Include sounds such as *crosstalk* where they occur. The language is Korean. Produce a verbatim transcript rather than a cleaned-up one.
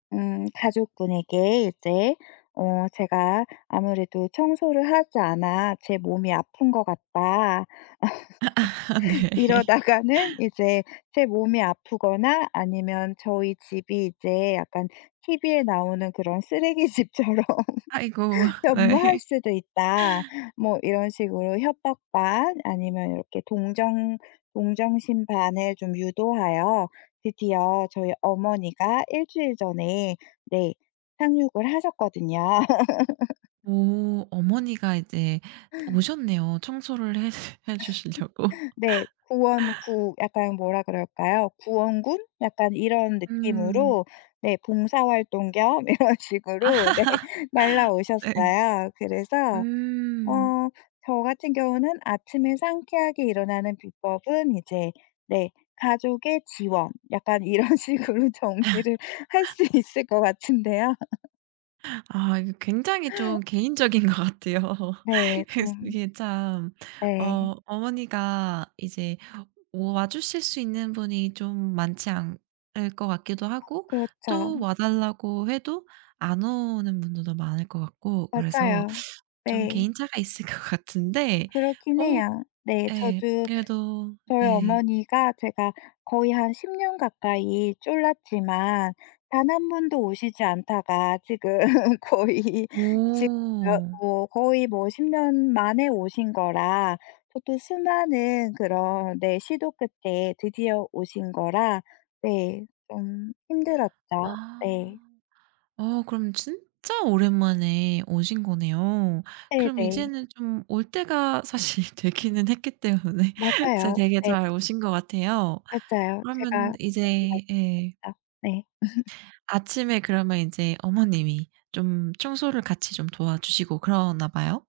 음, 가족분에게 이제 "어 제가 아무래도 청소를 하지 않아 제 몸이 아픈 것 같다. 아 *laughs* 네. 이러다가는 이제 제 몸이 아프거나 아니면 저희 집이 이제 약간 티비에 나오는 그런 쓰레기 집처럼 아이고, 변모할 네. 수도 있다." 뭐 이런 식으로 협박 반 아니면 이렇게 동정 동정심 반을 좀 유도하여 드디어 저희 어머니가 일 주일에 전에 네 상륙을 하셨거든요. *laughs* 오 어머니가 이제 오셨네요. 청소를 해 해 주시려고. *laughs* 네. 구원구 약간 뭐라 그럴까요? 구원군? 약간 이런 음. 느낌으로 네 봉사활동 겸 이런 식으로 네 *laughs* 네. 날아오셨어요. 그래서 음. 어 저 같은 경우는 아침에 상쾌하게 일어나는 비법은 이제 네. 가족의 지원 약간 이런 식으로 정리를 할 *laughs* 수 있을 것 같은데요. 아 이거 굉장히 좀 개인적인 것 같아요. 네. 그래서 좀 이게 참 네. 어 어머니가 이제 와 주실 수 있는 분이 좀 많지 않을 것 같기도 하고 그렇죠. 또 와 달라고 해도 안 오는 분들도 많을 것 같고 그래서 맞아요. 좀 네. 개인차가 있을 것 같은데 그렇긴 어 해요. 네, 예 저도 그래도 저희 예. 어머니가 제가 거의 한 십년 가까이 졸랐지만 단 한 번도 오시지 않다가 지금 거의 오. *unintelligible* 거의 뭐 십년 만에 오신 거라 저도 수많은 그런 네 시도 끝에 드디어 오신 거라 네 좀 힘들었죠. 아 네. 어 그럼 진짜 오랜만에 오신 거네요. 그럼 네네. 이제는 좀 올 때가 사실 되기는 했기 때문에 잘 맞아요. 되게 네. 잘 오신 것 같아요. 맞아요. 그러면 제가 그렇게 이제 예. 말씀드렸죠 네. *laughs* 아침에 그러면 인제 어머님이 좀 청소를 같이 좀 도와주시고 그러나 봐요?